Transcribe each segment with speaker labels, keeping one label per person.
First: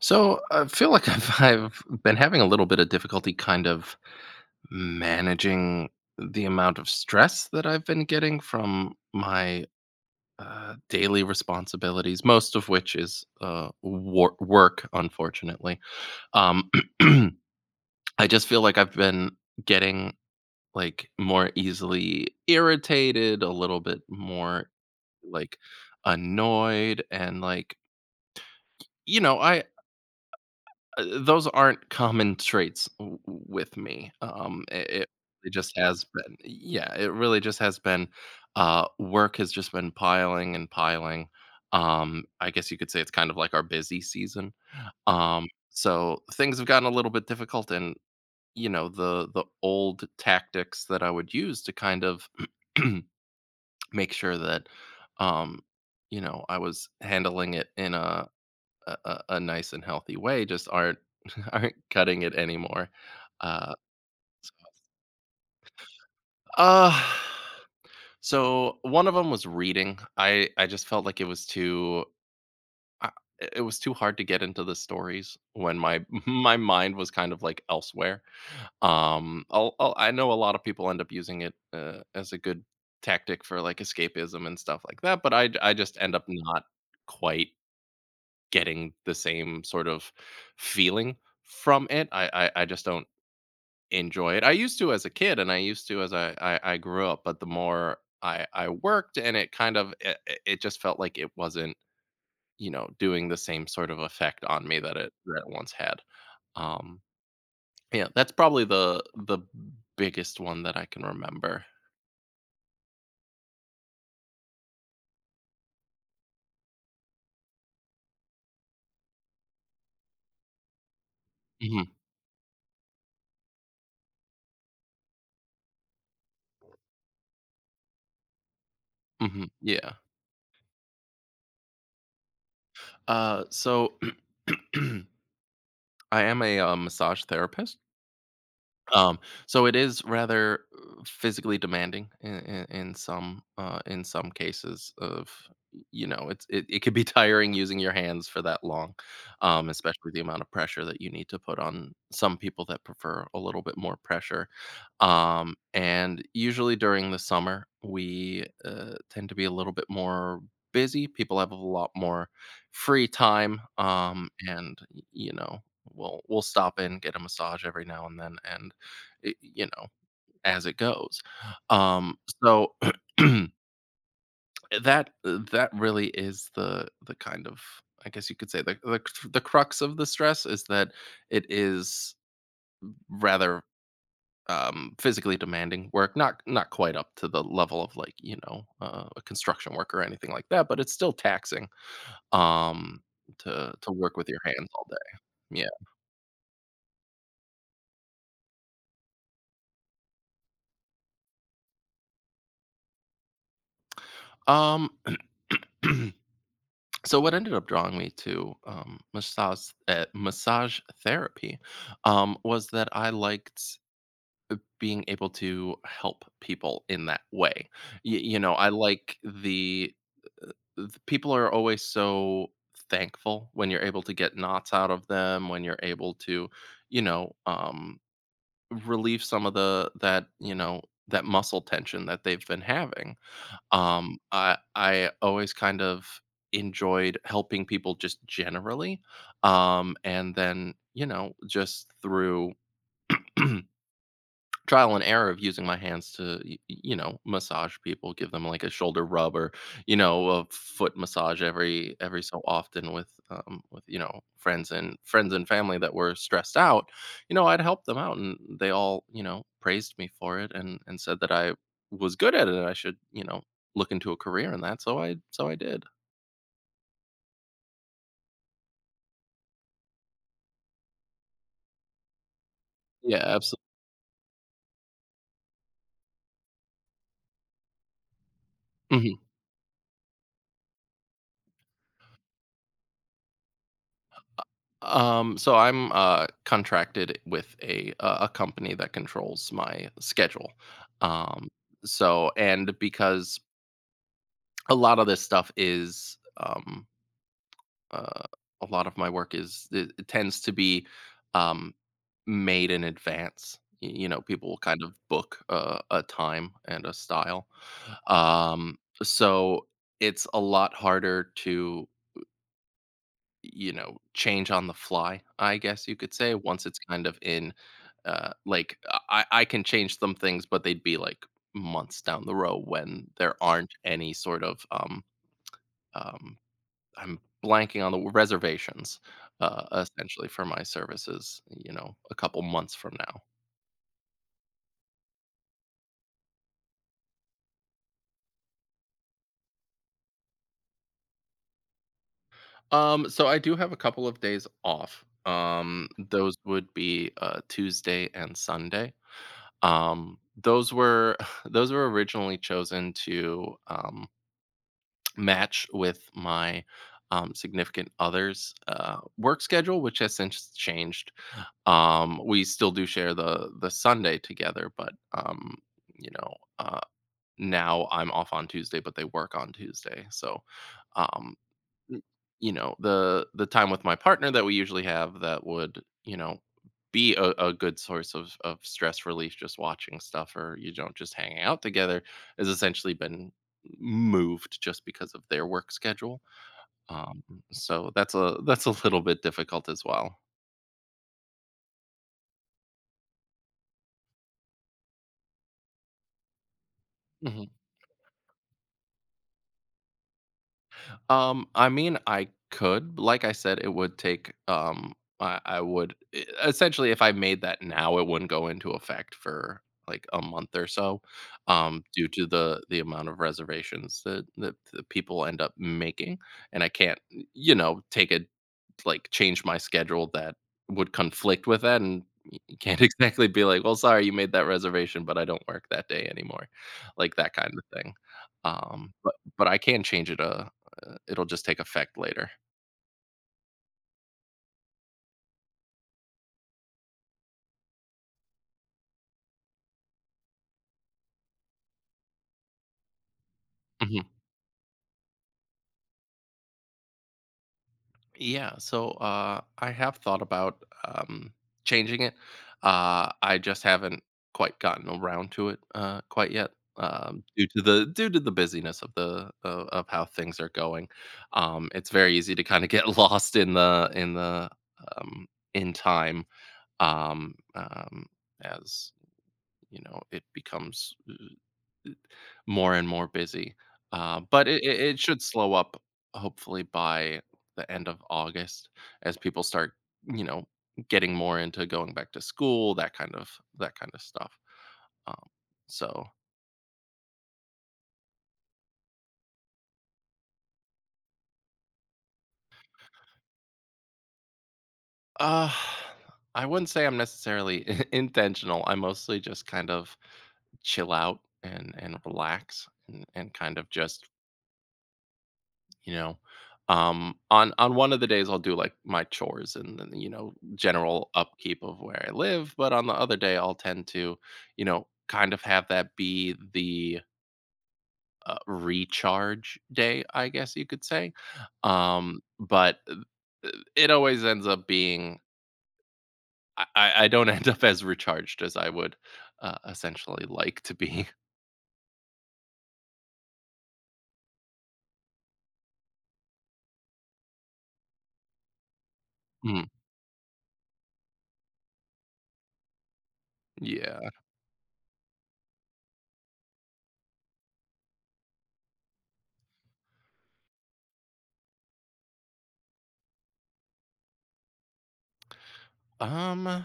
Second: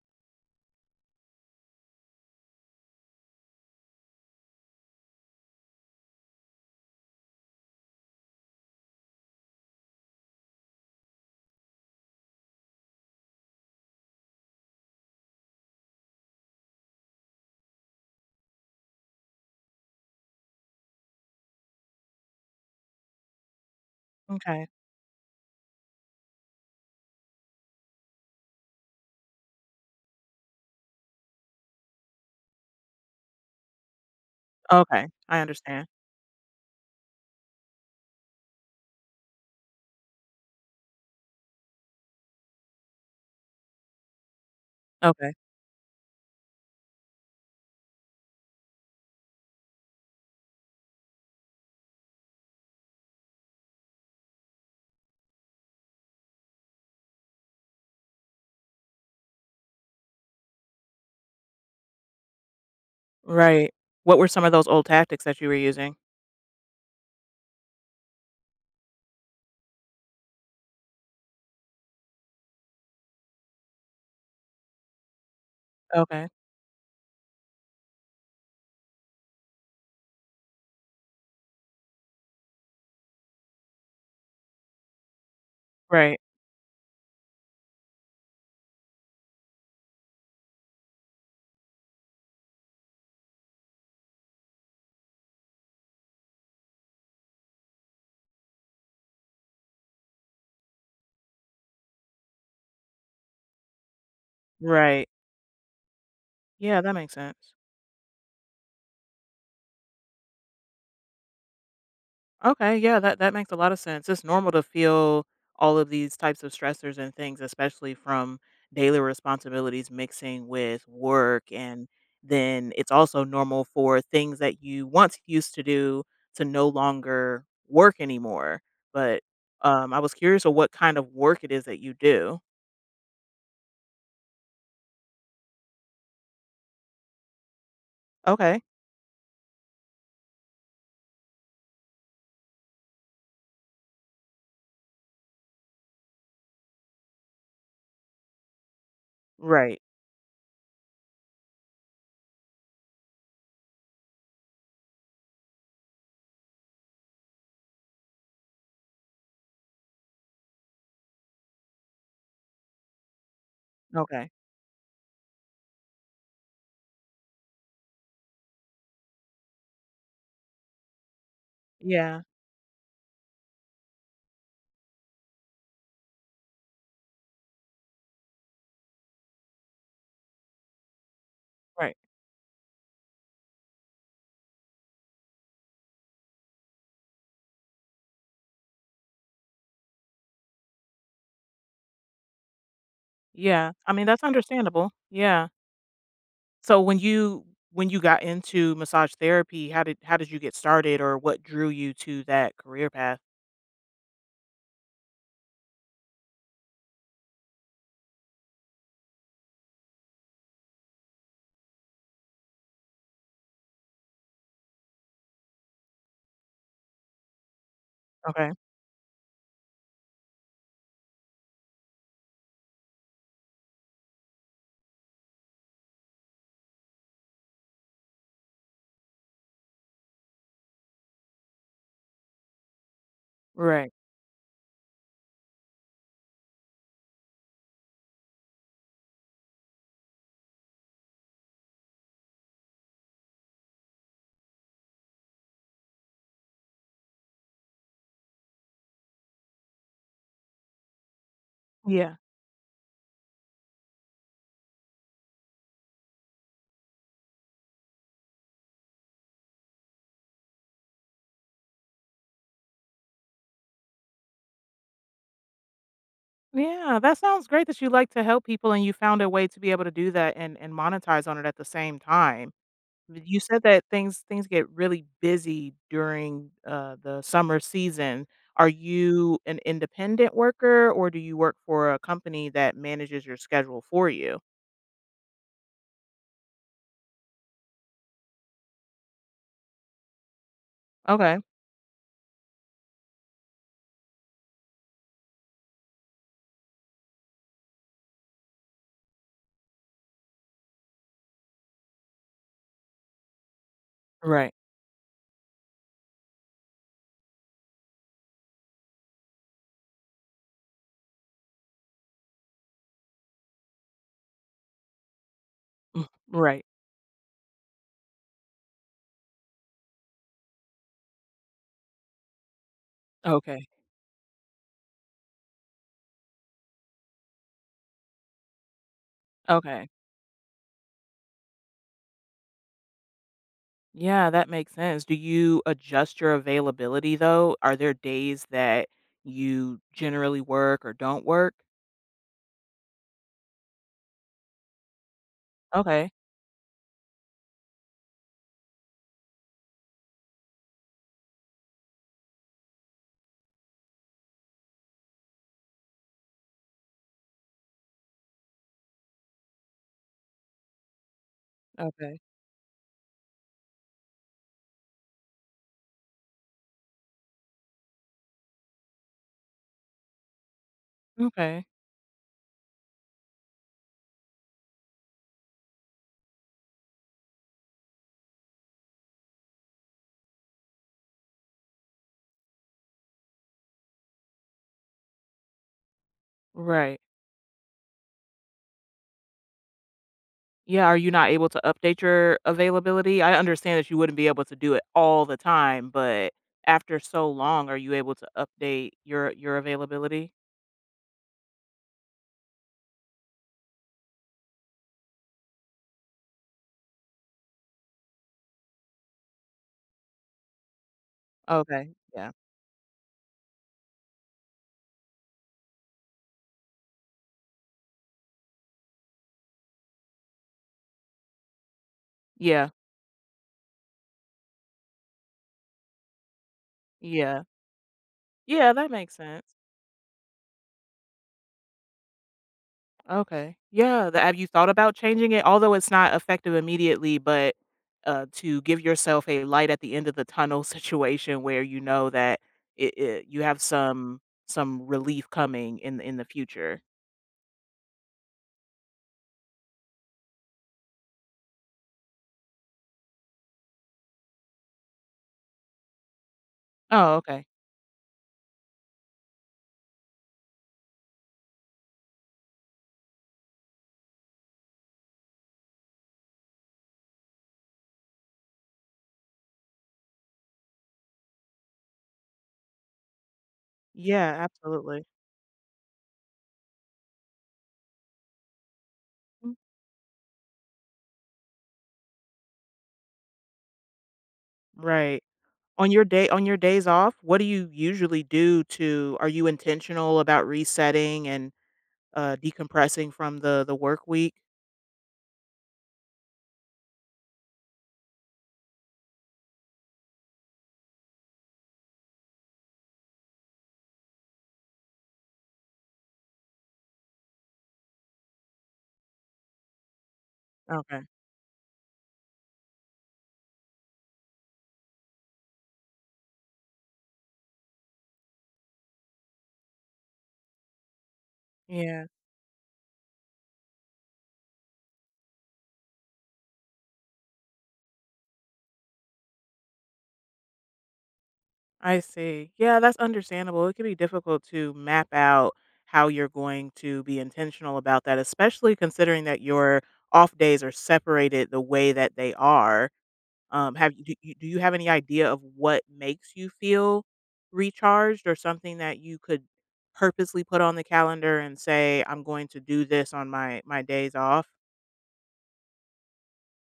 Speaker 1: So I feel like I've been having a little bit of difficulty kind of managing the amount of stress that I've been getting from my daily responsibilities, most of which is work, unfortunately. Um, I just feel like I've been getting like more easily irritated, a little bit
Speaker 2: Okay.
Speaker 1: more like annoyed, and like you know, I those aren't common traits w w with me, I it
Speaker 2: Okay, I
Speaker 1: it really just
Speaker 2: understand.
Speaker 1: has been, yeah, it really just has been. Work has just been piling and piling. I guess you could say it's kind of like our busy season.
Speaker 2: Okay.
Speaker 1: So things have gotten a little bit difficult, and you know, the old tactics that I would use to kind of make sure that, um, you know, I was handling it in a nice and healthy way just aren't aren't cutting it anymore.
Speaker 2: Right.
Speaker 1: Uh,
Speaker 2: What were some of those old tactics that you were using?
Speaker 1: uh so one of them was reading. I just felt like it was uh, it was too hard to get into the stories when my
Speaker 2: Okay.
Speaker 1: my mind was kind of like elsewhere. I know a lot of people end up using it as a good tactic for like escapism and stuff like that, but I just end
Speaker 2: Right.
Speaker 1: up not quite getting the same sort of feeling from it. I just don't enjoy it. I used to as a kid, and I used to as I grew up. But the more I worked, and it just felt like it wasn't you know doing the same sort of effect on me
Speaker 2: Right.
Speaker 1: that it once had.
Speaker 2: Yeah, that
Speaker 1: Um,
Speaker 2: makes sense.
Speaker 1: yeah, that's probably the biggest one that I can remember.
Speaker 2: Okay, yeah, that makes a lot of sense. It's normal to feel all of these types of stressors and things, especially from daily responsibilities mixing with work,
Speaker 1: Hmm.
Speaker 2: and then it's also normal for things that you once used to do to no longer work anymore. But,
Speaker 1: Hmm, yeah.
Speaker 2: I was curious of what kind of work it is that you do.
Speaker 1: So I am a massage therapist.
Speaker 2: Okay.
Speaker 1: Um, so it is rather physically demanding in some cases of, you know, it could be tiring using your hands for that long.
Speaker 2: Right.
Speaker 1: Especially the amount of pressure that you need to put on some people that prefer a little bit more pressure. Um, and usually during the summer we tend to be a little bit more busy people have a lot more free time
Speaker 2: Okay.
Speaker 1: You know, we'll stop in, get a massage every now and then, and you know, as it goes. Um,
Speaker 2: Yeah.
Speaker 1: so that really is the kind of, I guess you could say, the crux of the stress is that it
Speaker 2: Right.
Speaker 1: is rather, physically demanding work. Not quite up to the level of, like, you know, a construction worker or anything like that, but it's still taxing, um,
Speaker 2: Yeah.
Speaker 1: to
Speaker 2: I mean,
Speaker 1: work
Speaker 2: that's
Speaker 1: with your hands all
Speaker 2: understandable.
Speaker 1: day.
Speaker 2: Yeah.
Speaker 1: Yeah.
Speaker 2: So when you got into massage therapy, how did you get started, or what drew you to that career path?
Speaker 1: Um, so what ended up drawing me to, massage therapy, was that I liked, being able to help people in that way. You
Speaker 2: Okay.
Speaker 1: know, I like uh, the people are always so thankful when you're able to get knots out of them, when you're able to, you know, relieve some of the that you know that muscle tension that they've been having.
Speaker 2: Right.
Speaker 1: I always kind of enjoyed helping people just generally. And then, you know, just through trial and error of using my hands to you know, massage people, give them like a shoulder rub or, you know, a foot massage every
Speaker 2: Yeah.
Speaker 1: every so often with, with, you know, friends and family that were stressed out. You know, I'd help them out and they all, you know, praised me for it, and said that I was good at it and I should, you know, look into a career in that. So I so I did.
Speaker 2: Yeah, that sounds great that you like to help people and you found a way to be able to do that, and monetize on it at the same time.
Speaker 1: Yeah,
Speaker 2: You said
Speaker 1: absolutely.
Speaker 2: that things get really busy during, the summer season. Are you an independent worker, or do you work for a company that manages your schedule for you?
Speaker 1: So I'm contracted with a company that controls my schedule.
Speaker 2: Okay.
Speaker 1: Um, so, and because a lot of this stuff is, uh, a lot of my work is, it tends to be, um, made in advance. You know, people
Speaker 2: Right,
Speaker 1: will kind of book, a time and a style. So it's a lot harder to, you know, change on the fly, I guess you could say,
Speaker 2: right.
Speaker 1: once it's kind of in. Like, I can change some things, but they'd be, like, months down the road when there
Speaker 2: Okay,
Speaker 1: aren't any sort of, um, I'm blanking on the reservations, uh,
Speaker 2: okay.
Speaker 1: essentially, for my services, you know, a couple months from now.
Speaker 2: Yeah, that makes sense. Do you adjust your availability, though? Are there days that you generally work or don't work?
Speaker 1: So I do have a couple of days off.
Speaker 2: Okay,
Speaker 1: Those would be, Tuesday and Sunday. Those were those were originally chosen to, match with my, significant other's work schedule, which has since changed.
Speaker 2: okay,
Speaker 1: We still do share the Sunday together, but, you know, uh, now I'm off on Tuesday, but they work on Tuesday. So, um,
Speaker 2: okay.
Speaker 1: n- you know, the time with my partner that we usually have, that would, you know, be a good source of stress relief, just watching stuff or, you know, just hanging out together, has essentially been moved just because of their work schedule.
Speaker 2: Right.
Speaker 1: um so that's a little bit difficult as well.
Speaker 2: Yeah, are you not able to update your availability? I understand that you wouldn't be able to do it all the time, but after so
Speaker 1: Mm-hmm.
Speaker 2: long, are you able to update your availability?
Speaker 1: I mean, I could. Like I said, it would take. I would, essentially, if I made that now, it wouldn't go into effect for like a month or so,
Speaker 2: Okay,
Speaker 1: due to
Speaker 2: yeah.
Speaker 1: the amount of reservations that the people end up making, and I can't, you know, take a like change my schedule that would conflict with that. And you
Speaker 2: Yeah,
Speaker 1: can't exactly be like, well, sorry, you made that reservation, but I don't work that day anymore, like that
Speaker 2: yeah.
Speaker 1: kind of thing.
Speaker 2: Yeah, that
Speaker 1: But
Speaker 2: makes
Speaker 1: but
Speaker 2: sense.
Speaker 1: I can change it, it'll just take effect later.
Speaker 2: Okay. Yeah, tha have you thought about changing it? Although it's not effective immediately, but, to give yourself a light at the end of the tunnel situation where you know that it, you have some relief coming in the future.
Speaker 1: Yeah, so, I have thought about, um, changing it. I just haven't quite gotten around to it, quite yet,
Speaker 2: Oh,
Speaker 1: due
Speaker 2: okay.
Speaker 1: to the busyness of of how things are going. It's very easy to kind of get lost um, in time. um, um, as you know, it becomes more and more busy.
Speaker 2: Yeah,
Speaker 1: But it
Speaker 2: absolutely.
Speaker 1: should slow up, hopefully, by the end of August, as people start, you know, getting more into going back to school, that kind of stuff.
Speaker 2: Right.
Speaker 1: Um,
Speaker 2: On your
Speaker 1: so,
Speaker 2: day on your days off, what do you usually do to Are you intentional about resetting and, decompressing from the work week?
Speaker 1: uh, I wouldn't say I'm necessarily intentional. I mostly just kind of chill out, and relax, and kind of just, you know, on one of the days, I'll do like my chores, and then, you know,
Speaker 2: Okay.
Speaker 1: general upkeep of where I live. But on the other day, I'll tend to, you know, kind of have that be the, recharge day, I guess you could say.
Speaker 2: Yeah,
Speaker 1: But it always ends up being, I don't end up as recharged as I would, essentially, like to be.
Speaker 2: I see. Yeah, that's understandable. It can be difficult to map out how you're going to be intentional about that, especially considering that
Speaker 1: Mm,
Speaker 2: your off days are separated the way that they are. Have you
Speaker 1: yeah.
Speaker 2: do, you do you have any idea of what makes you feel recharged, or something that you could purposely put on the calendar and say I'm going to do this on my days off?
Speaker 1: um i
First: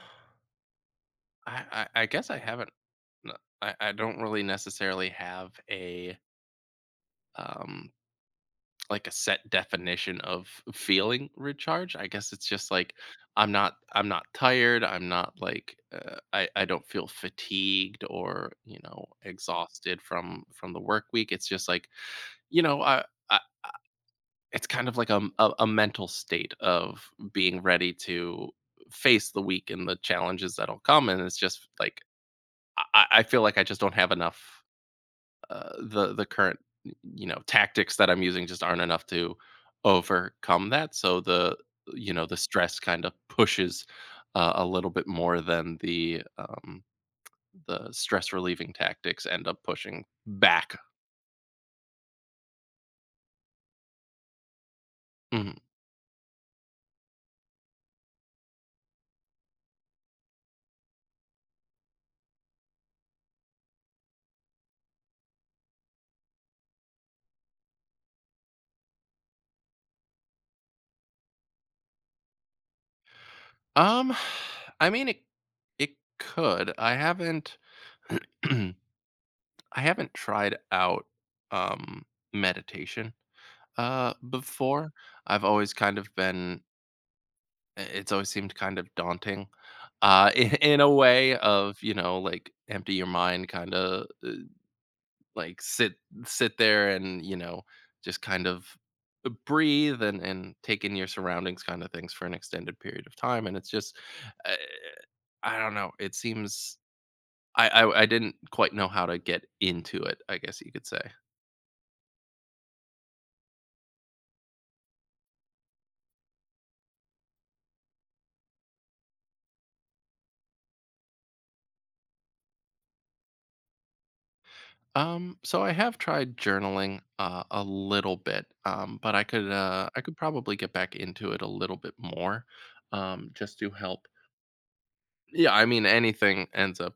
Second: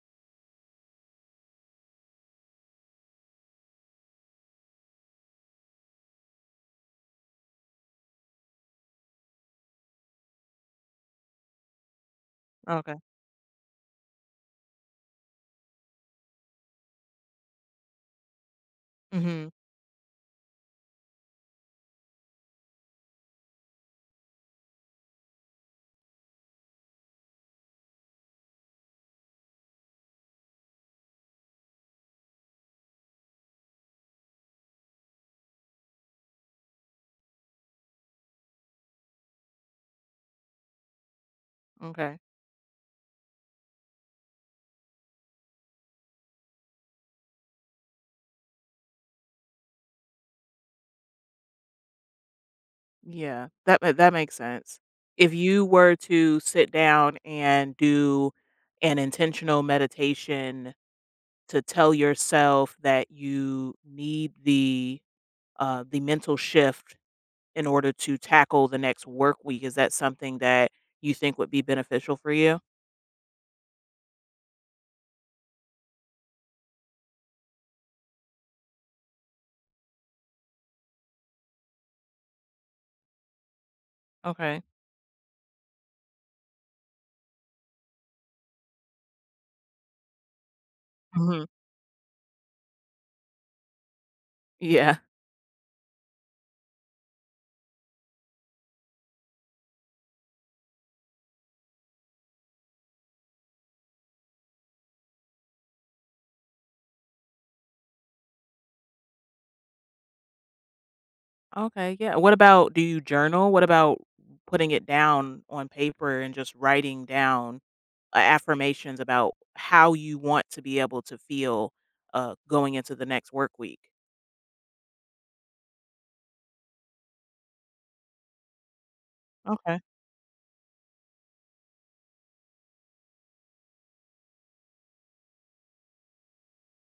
Speaker 1: I guess I haven't, n- I don't really necessarily have a, um like, a set definition of feeling recharged. I guess it's just like,
Speaker 2: Okay.
Speaker 1: I'm not tired, I'm not like, I don't feel fatigued or, you know,
Speaker 2: Mhm.
Speaker 1: exhausted from the work week. It's just like, you know, I it's kind of like a mental state of being ready to face the week and the challenges that'll come. And it's just like, I feel like I just don't have enough, the current, you know, tactics that I'm using just aren't enough to overcome that. So the you
Speaker 2: Okay.
Speaker 1: know the stress kind of pushes, a little bit more than the stress relieving tactics end up pushing back.
Speaker 2: Yeah. That makes sense. If
Speaker 1: Mhm.
Speaker 2: you were to sit down and do an intentional meditation to tell yourself that you need the mental shift in order to tackle the next work week. Is that something that you think would be beneficial for you?
Speaker 1: Um, I mean, it could. I haven't I haven't tried out, um meditation,
Speaker 2: Okay.
Speaker 1: before. I've always kind of been, it's always seemed kind of daunting, in, in a way
Speaker 2: Hmm.
Speaker 1: of, you know, like, empty your mind kind of,
Speaker 2: Yeah.
Speaker 1: like, sit there and, you know, just kind of breathe, and take in your surroundings kind of things, for an extended period of time. And it's just, i, I don't know, it seems, I didn't quite know how to get into it, I guess you could say.
Speaker 2: Okay. Yeah. What about, do you journal? What about putting it down on paper and just writing down affirmations about how you want to be able to feel going into the next work week?
Speaker 1: So I have tried journaling, a little bit, but
Speaker 2: Okay.
Speaker 1: I could probably get back into it a little bit more, just to help. Yeah, I mean anything ends up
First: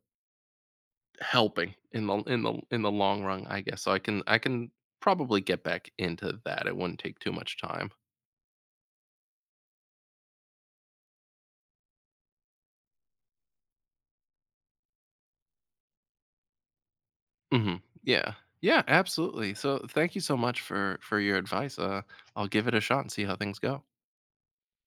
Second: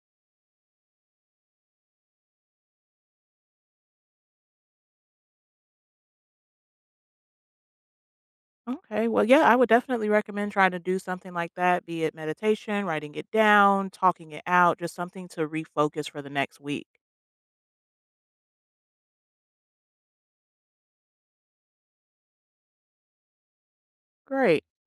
Speaker 1: helping in the in the in the long run, I guess. So I can probably get back into that. It wouldn't take too much time.
Speaker 2: Okay. Well, yeah, I would definitely recommend trying to do something like that, be it meditation, writing it down, talking it out, just something to refocus for the next week.
Speaker 1: Hmm. Yeah, yeah, absolutely. So thank you so much for your advice. I'll give it a shot and see how things go.
Speaker 2: Great.